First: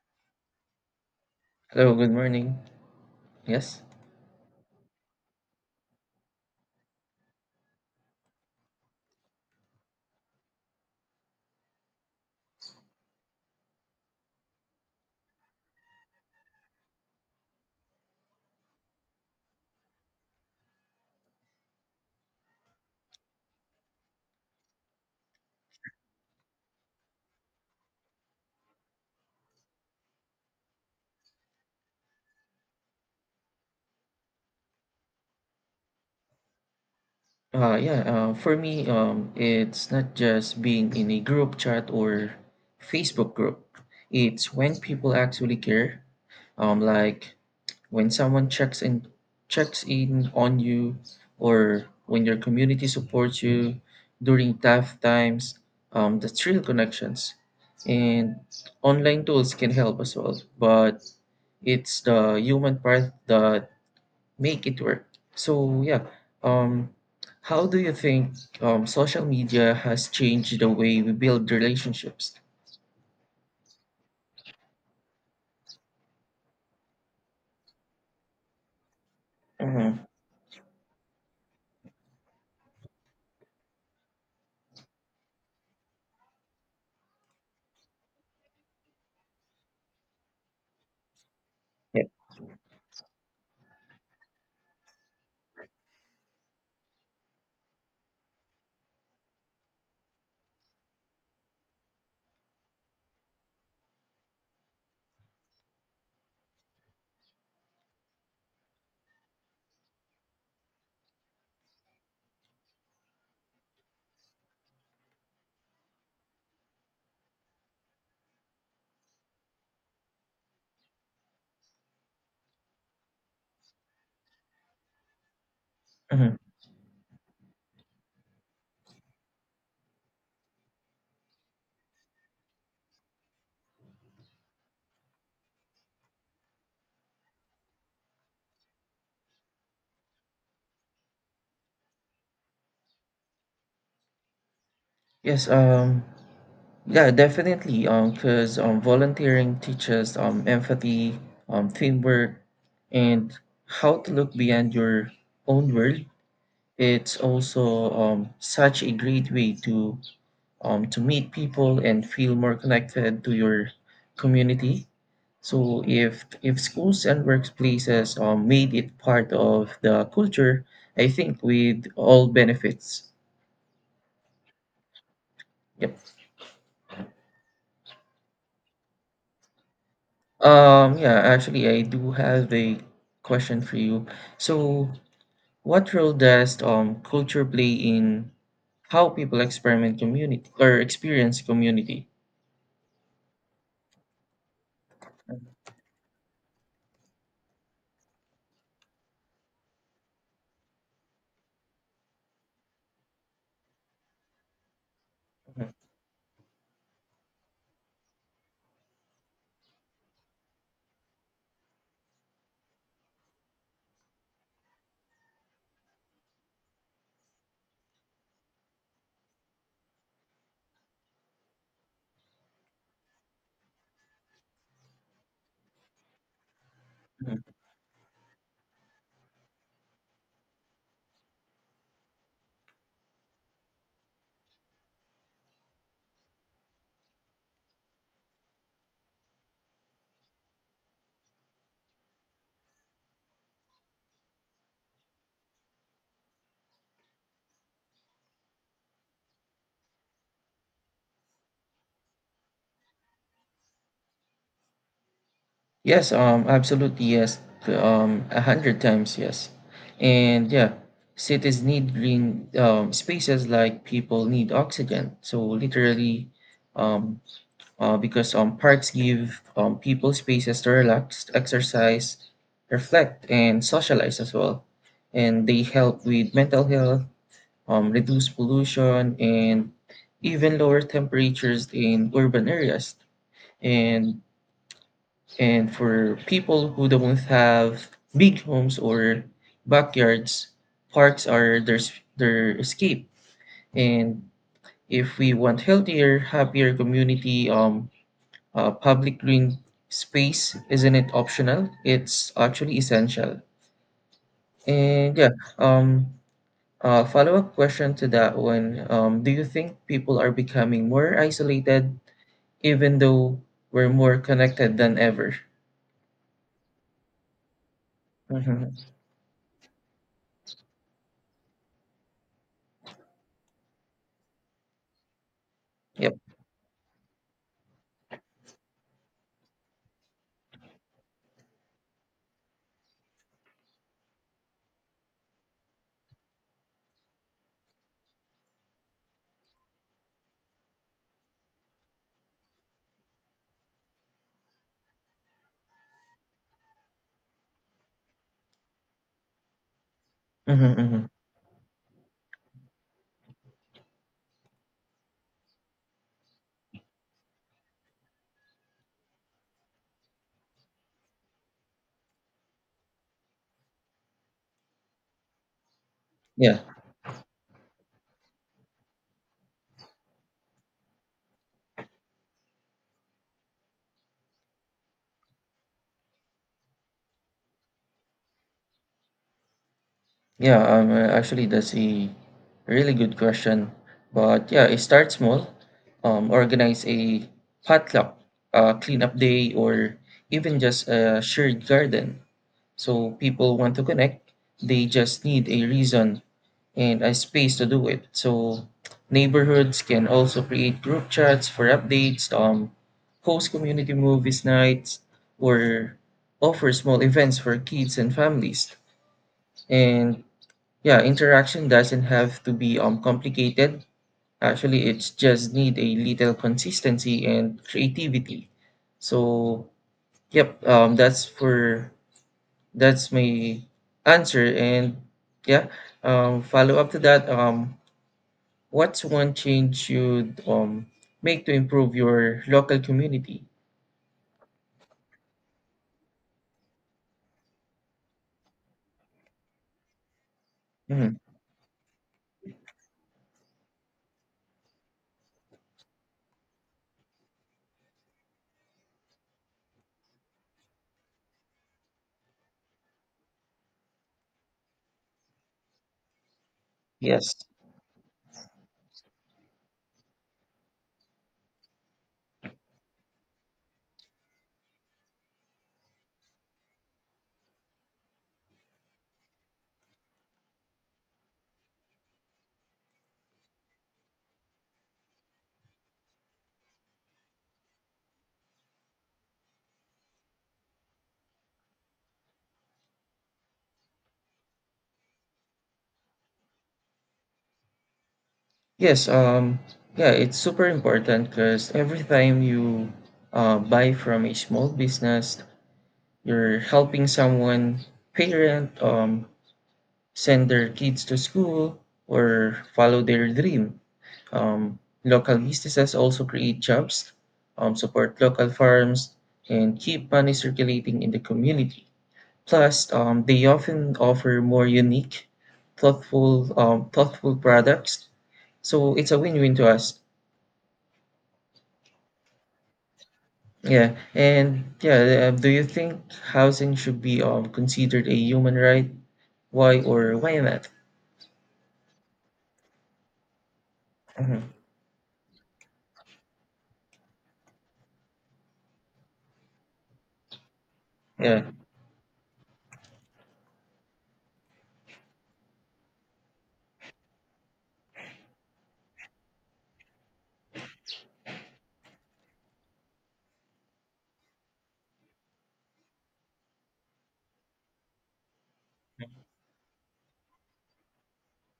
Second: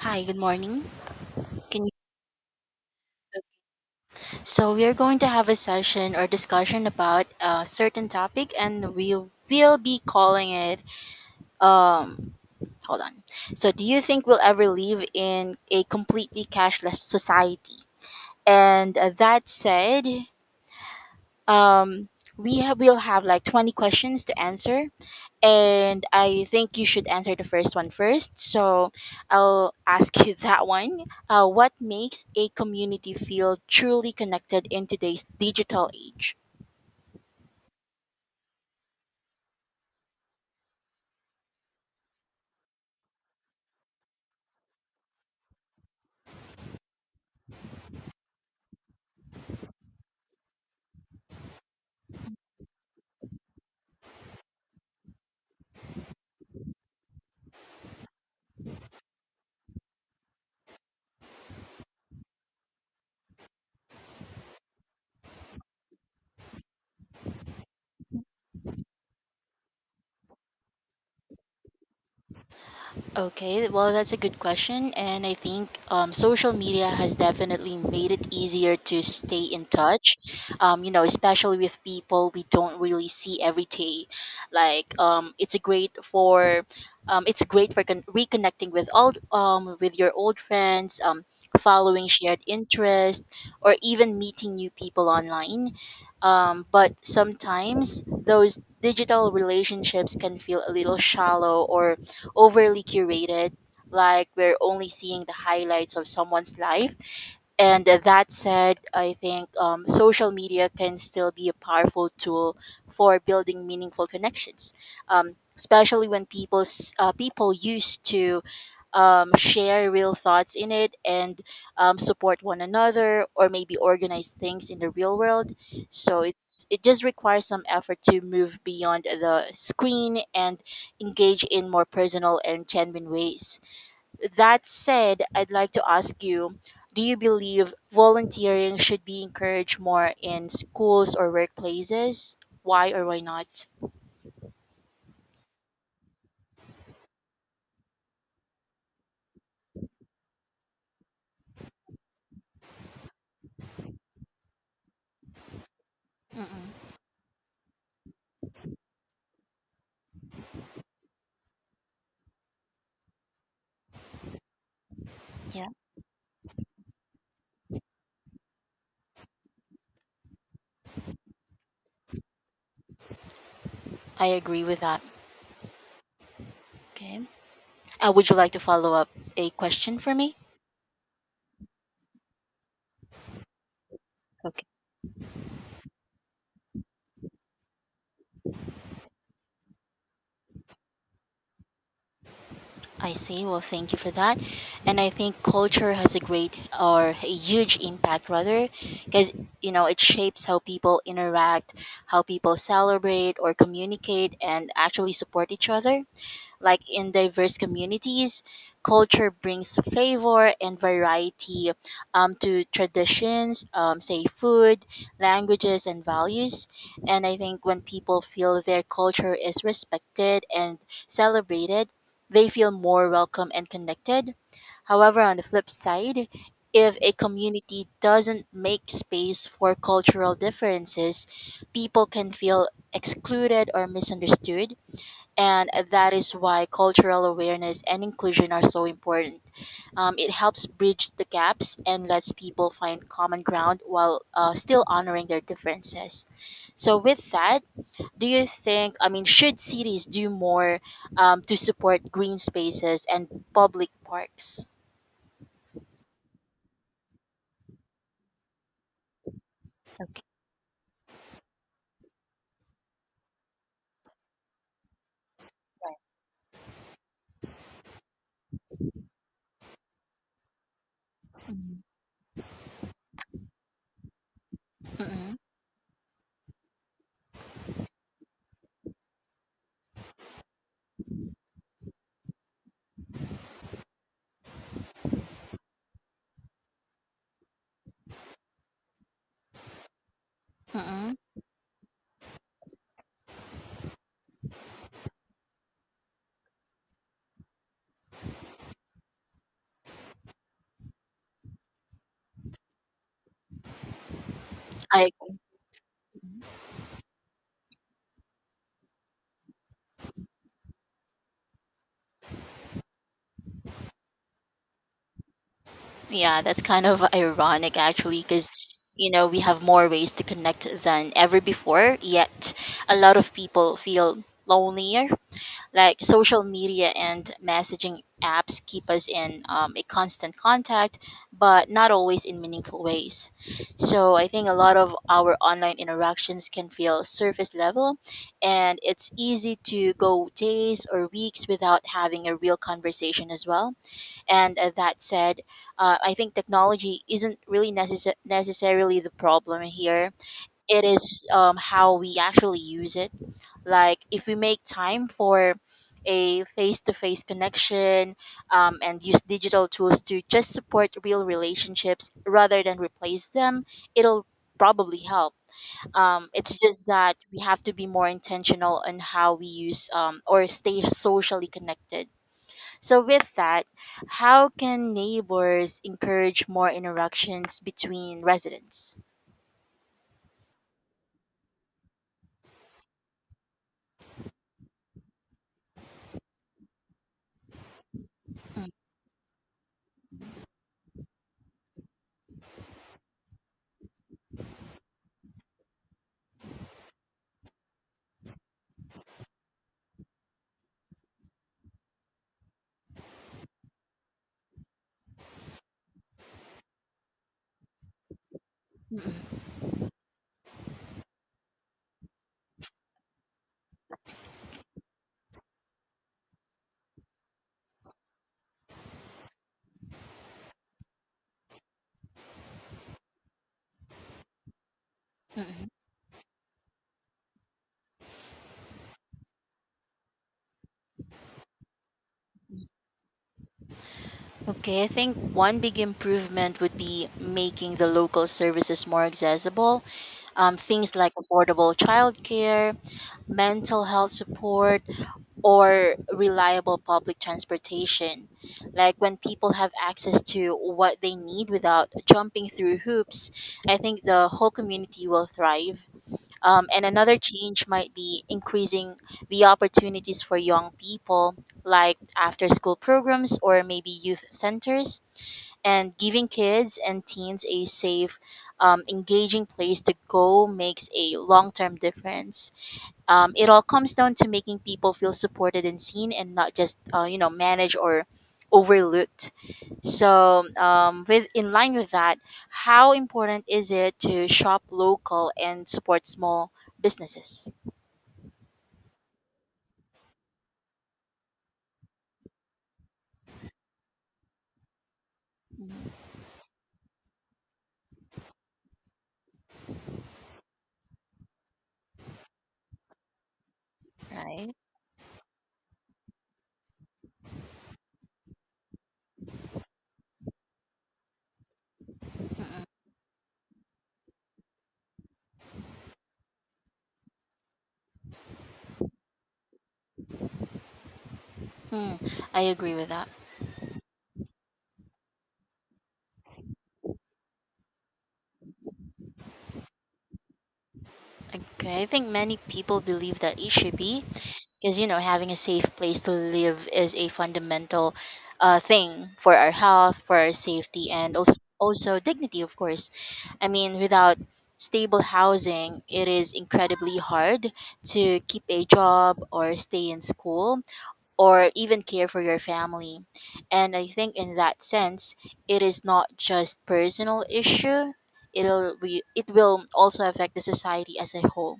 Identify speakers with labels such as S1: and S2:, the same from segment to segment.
S1: Hi, good morning. Can you?
S2: Hello, good morning. Yes.
S1: So we are going to have a session or discussion about a certain topic, and we will be calling it. Um, hold on. So, do you think we'll ever live in a completely cashless society? And that said, um, will have like 20 questions to answer, and I think you should answer the first one first. So I'll ask you that one. What makes a community feel truly connected in today's digital age?
S2: Yeah, for me, it's not just being in a group chat or Facebook group. It's when people actually care. Like when someone checks in on you, or when your community supports you during tough times. That's real connections, and online tools can help as well. But it's the human part that make it work. So yeah, um, how do you think social media has changed the way we build relationships?
S1: Okay, well, that's a good question. And I think social media has definitely made it easier to stay in
S2: Mm-hmm.
S1: touch, you know, especially with people we don't really see every day. Like, it's a great for. It's great for reconnecting with old with your old friends,
S2: Yeah.
S1: following shared interests, or even meeting new people online. But sometimes those digital relationships can feel a little shallow or overly curated, like we're only seeing the highlights of someone's life. And that said, I think social media can still be a powerful tool for building meaningful connections, especially when people people used to share real thoughts in it and support one another or maybe organize things in the real world. So
S2: Mm-hmm.
S1: it just requires some effort to move beyond the screen and engage in more personal and genuine ways. That said, I'd like to ask you, do you believe volunteering should be encouraged more in schools or workplaces? Why or why not?
S2: Yes. Yeah. Definitely. Because volunteering teaches empathy, teamwork, and how to look beyond your own world.
S1: Mm-mm.
S2: It's also such a great way to meet people and feel more connected to your community.
S1: Yeah,
S2: So if schools and workplaces made it part of the culture, I think we'd all benefits.
S1: I agree with that.
S2: Yep.
S1: Okay, would you like to follow up a question for me?
S2: Yeah, actually, I do have a question for you.
S1: Okay,
S2: So, what role does culture play in how people experiment community or experience community?
S1: I see. Well, thank you for that. And I think culture has a great or a huge impact, rather, because, you know, it shapes how people interact, how people celebrate or communicate, and actually support each other. Like in diverse communities, culture brings flavor and variety to traditions, say food, languages, and values. And I think when people feel their culture is respected and celebrated, they feel more welcome and connected. However, on the flip side, if a
S2: Mhm.
S1: community doesn't make space for cultural differences, people can feel excluded or misunderstood, and that is why cultural awareness and inclusion are so important. It helps bridge the gaps and lets people find common ground while still honoring their differences. So, with that, do you think, I mean, should cities do more to support green spaces and public parks?
S2: Yes, absolutely yes, a hundred times yes,
S1: Okay.
S2: and yeah, cities need green spaces like people need oxygen. So literally, um, because parks give people spaces to relax, exercise, reflect, and socialize as well,
S1: Mm-hmm.
S2: and they help with mental health, reduce pollution, and even lower temperatures in urban areas. And and for people who don't have big homes or backyards,
S1: Mm-hmm.
S2: parks are their escape. And if we want healthier, happier community, public green space isn't it optional? It's actually essential.
S1: I...
S2: And yeah, um, follow-up question to that one. Do you think people are becoming more isolated, even though we're more connected than ever?
S1: Yeah, that's kind of ironic actually, because
S2: Hmm.
S1: you know we have more ways to connect than ever before. Yet a lot of people feel lonelier. Like
S2: Yep.
S1: social media and messaging apps keep us in a constant contact, but not always in meaningful ways. So I think a lot of our online interactions can feel surface level, and it's easy to go days or weeks without having a real conversation as well. And that said, I think technology isn't really necessarily the problem here.
S2: Hmm.
S1: It
S2: Hmm.
S1: is how we actually use it. Like, if we make time for a face to face connection and use digital tools to just support real relationships rather than replace them, it'll probably help. It's
S2: Yeah.
S1: just that we have to be more intentional on how we use or stay socially connected. So, with that, how can neighbors encourage more interactions between residents?
S2: Yeah, actually, that's a really good question. But yeah, it starts small. Organize a potluck,
S1: Mm,
S2: cleanup day, or even just a shared garden. So people want to connect. They just need a reason and a space to do it. So neighborhoods can also create group chats for updates, host community movies nights, or offer small events for kids and families.
S1: mm, mm,
S2: And yeah, interaction doesn't have to be complicated. Actually, it's just need a little consistency and creativity. So, yep, that's my answer. And yeah,
S1: mm,
S2: follow up to that. What's one change you'd make to improve your
S1: mm.
S2: local community?
S1: Okay, I think one big improvement would be making the local services more accessible. Things like
S2: Mhm.
S1: affordable childcare, mental health support, or reliable public transportation. Like when people have access to what they need without jumping through hoops, I think the whole community will thrive. And another
S2: Yes.
S1: change might be increasing the opportunities for young people, like after school programs or maybe youth centers, and giving kids and teens a safe, engaging place to go makes a long term difference. It all comes down to making people feel supported and seen, and not just you know managed or overlooked. So, with in line with that, how important is it to shop local and support small businesses?
S2: Yes, yeah, it's super important because every time you buy from a small business,
S1: Mhm.
S2: you're helping someone parent send their kids to school or follow their dream.
S1: Right.
S2: um, Local businesses also create jobs, support local farms, and keep money circulating in the community.
S1: Mm,
S2: Plus they often offer more unique, thoughtful products, so it's a win-win to us.
S1: mm, I agree with that.
S2: Yeah. And yeah, do you think housing should be considered a human right? Why or why not?
S1: Okay, I think many people believe that it should be,
S2: Mhm.
S1: because you know having a safe place to live is a fundamental thing for our health, for our safety, and also
S2: Yeah,
S1: also dignity, of course. I mean, without stable housing, it is incredibly hard to keep a job or stay in school or even care for your family. And I think in that sense, it is not just personal issue. It will also affect the society as a whole.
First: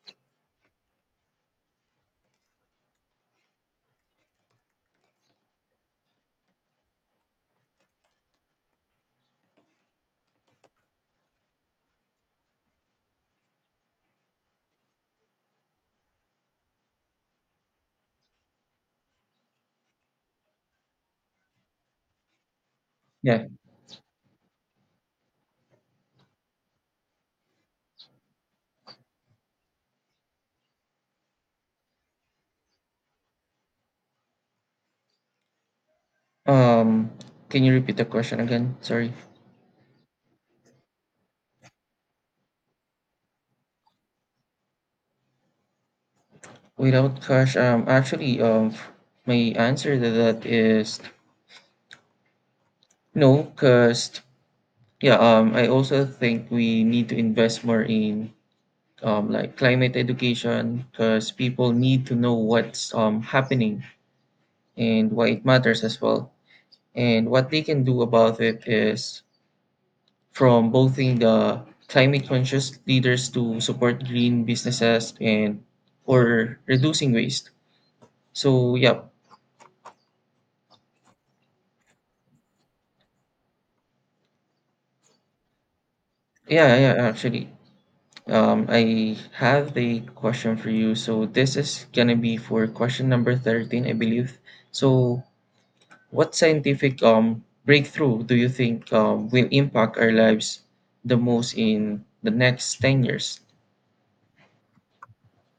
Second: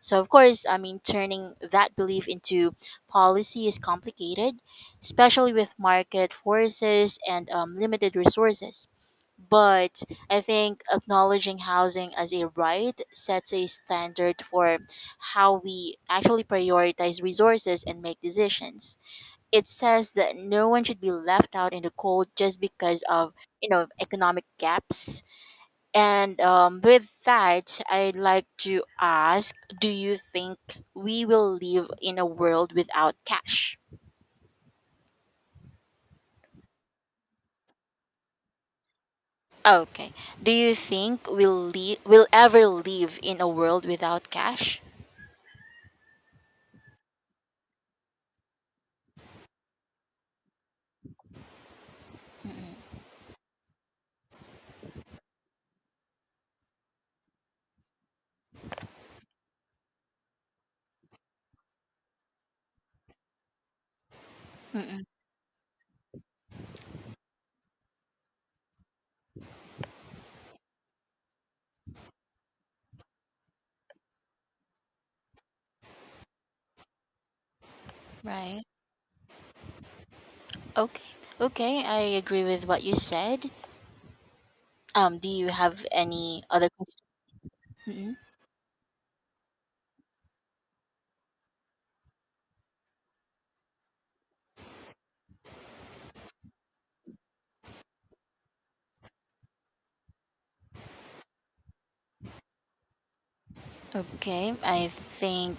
S1: So of course, I mean, turning that belief into policy is complicated, especially with market forces and limited resources. But I think acknowledging housing as a right sets a standard for how we actually prioritize resources and make decisions. It says that no one should be left out in the cold just because of
S2: yeah.
S1: you know economic gaps. And with that, I'd like to ask: do you think we will live in a world without cash?
S2: Um, can you repeat the question again? Sorry.
S1: Okay. Do you think we'll ever live in a world without cash?
S2: Without cash, actually, my answer to that is
S1: Mm.
S2: no, because yeah, I also think we need to invest more in like climate education, because people need to know what's happening
S1: Mm-mm,
S2: and why it matters as well, and what they can do about it is from bothing the climate conscious leaders to support green businesses and or reducing waste.
S1: right.
S2: So yeah,
S1: Okay. Okay, I agree with what you said. Do you have any other
S2: yeah, yeah. Actually,
S1: questions?
S2: I have a question for you. So this is gonna be for question number 13, I believe. So what scientific breakthrough do you think will impact our lives the most in the next 10 years?
S1: Mm-mm. Okay, I think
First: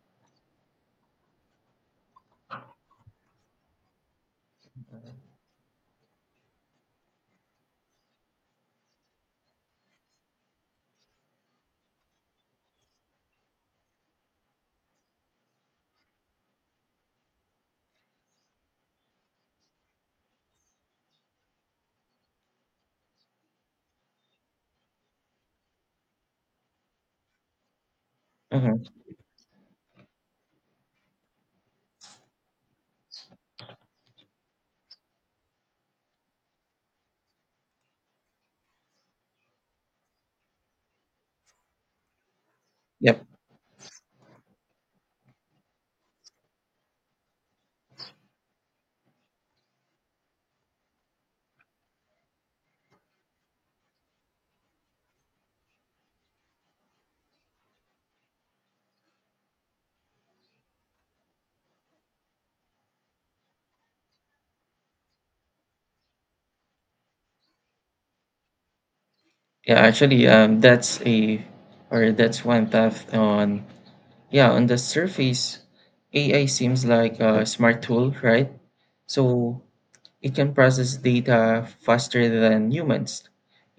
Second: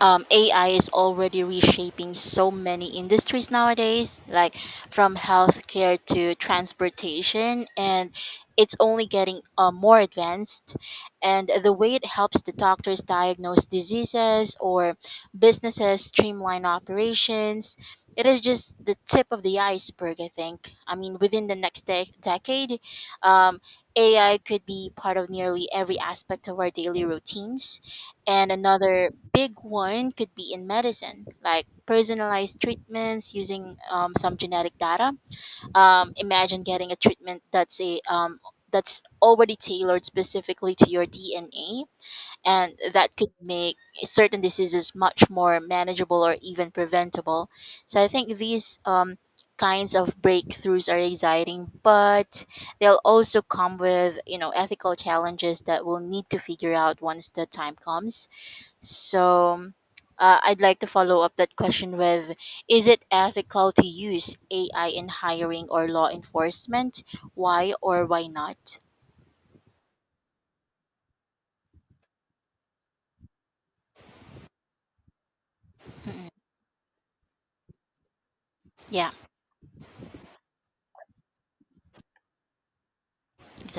S1: AI is already reshaping so many industries nowadays, like from healthcare to transportation, and it's only getting more advanced. And the way it helps the doctors diagnose diseases or businesses streamline operations, it is just the tip of the iceberg, I think. I mean, within the next decade, um, AI could be part of nearly every aspect of our daily routines, and
S2: Uh huh.
S1: another big one could be in medicine, like personalized treatments using some genetic data. Imagine getting a treatment that's a that's already tailored specifically to your DNA, and that
S2: Yep.
S1: could make certain diseases much more manageable or even preventable. So I think these kinds of breakthroughs are exciting, but they'll also come with you know ethical challenges that we'll need to figure out once the time comes. So I'd like to follow up that question with: is it ethical to use AI in hiring or law enforcement? Why or why not?
S2: Yeah. Actually, that's a or that's one path on, yeah, on the surface.
S1: Mm-mm.
S2: AI seems like a smart tool, right?
S1: Yeah,
S2: So it can process data faster than humans.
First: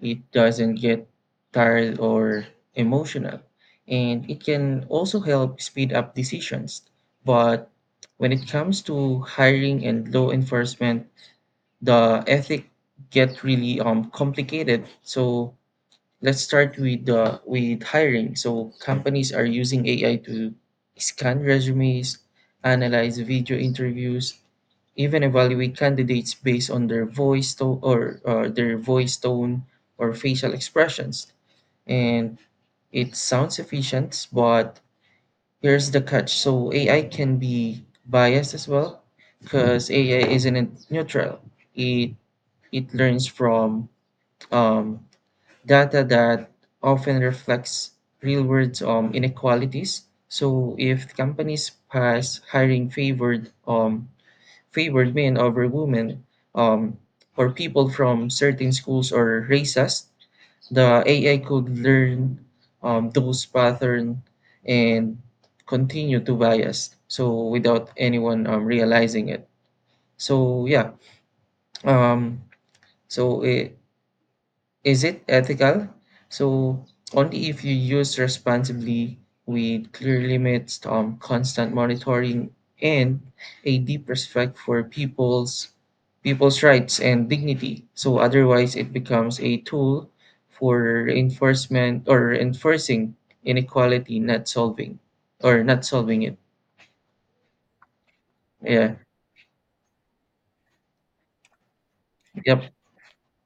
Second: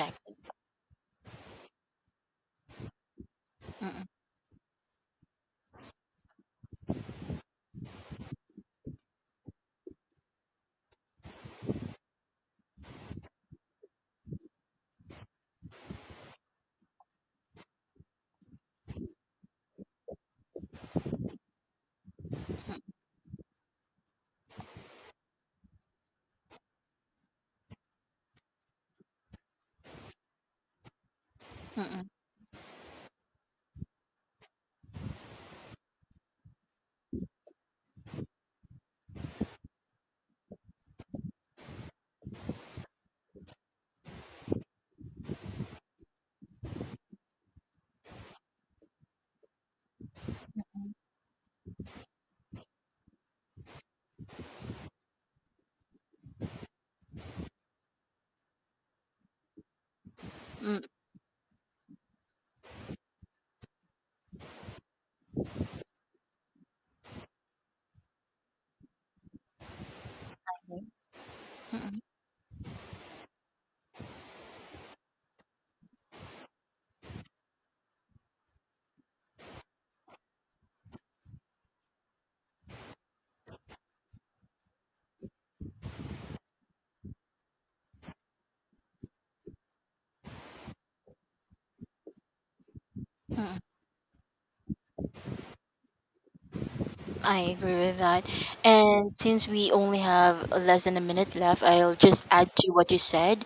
S2: It doesn't get tired or emotional,
S1: Mm-mm.
S2: and it can also help speed up decisions. But when it comes to hiring and law enforcement, the ethic get really complicated. So let's start with hiring. So companies are using AI to scan resumes, analyze video interviews, even evaluate candidates based on their voice tone or facial expressions.
S1: Mm-mm.
S2: And it sounds efficient, but here's the catch. So AI can be biased as well, because AI isn't neutral. It it learns from um, data that often reflects real world inequalities. So if companies pass hiring favored men over women, um, or people from certain schools or races,
S1: Mm-mm.
S2: the AI could learn those pattern and continue to bias. So without anyone realizing it. So
S1: Mm-mm.
S2: yeah,
S1: Mm-mm.
S2: um, so eh, is it ethical? So only if you use responsibly with clear limits, constant monitoring, and a deep respect for people's rights and dignity. So otherwise, it becomes a tool for enforcement or enforcing inequality, not solving or not solving it.
S1: I agree with that.
S2: Yeah.
S1: And since we only have less than a minute left, I'll just add
S2: Yep.
S1: to what you said.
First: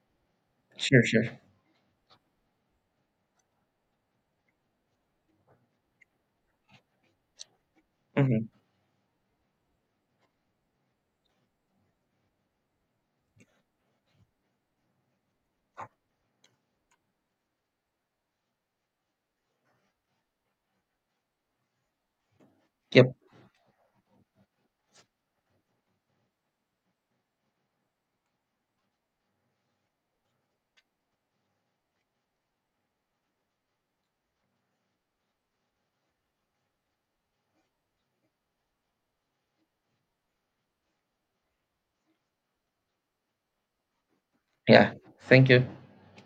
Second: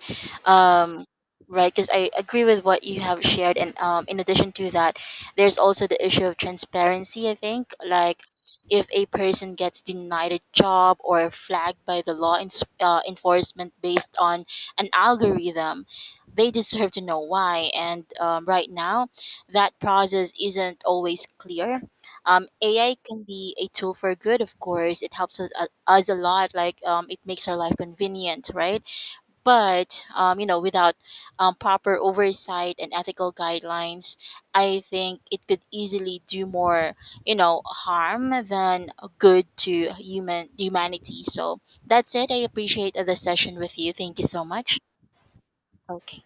S2: Sure.
S1: Um,
S2: Sure.
S1: right, because I agree with what you have shared. And in addition to that, there's also the issue of transparency, I think. Like,
S2: Hmm.
S1: if a person gets denied a job or flagged by the law ens enforcement based on an algorithm, they deserve to know why. And right now, that process isn't always clear. Um, AI
S2: Yep.
S1: can be a tool for good, of course. It helps us, us a lot, like it makes our life convenient, right? But, you know, without proper oversight and ethical guidelines, I think it could easily do more, you know, harm than good to humanity. So that's it. I appreciate the session with you. Thank you so much.
S2: Yeah. Thank you.
S1: Okay.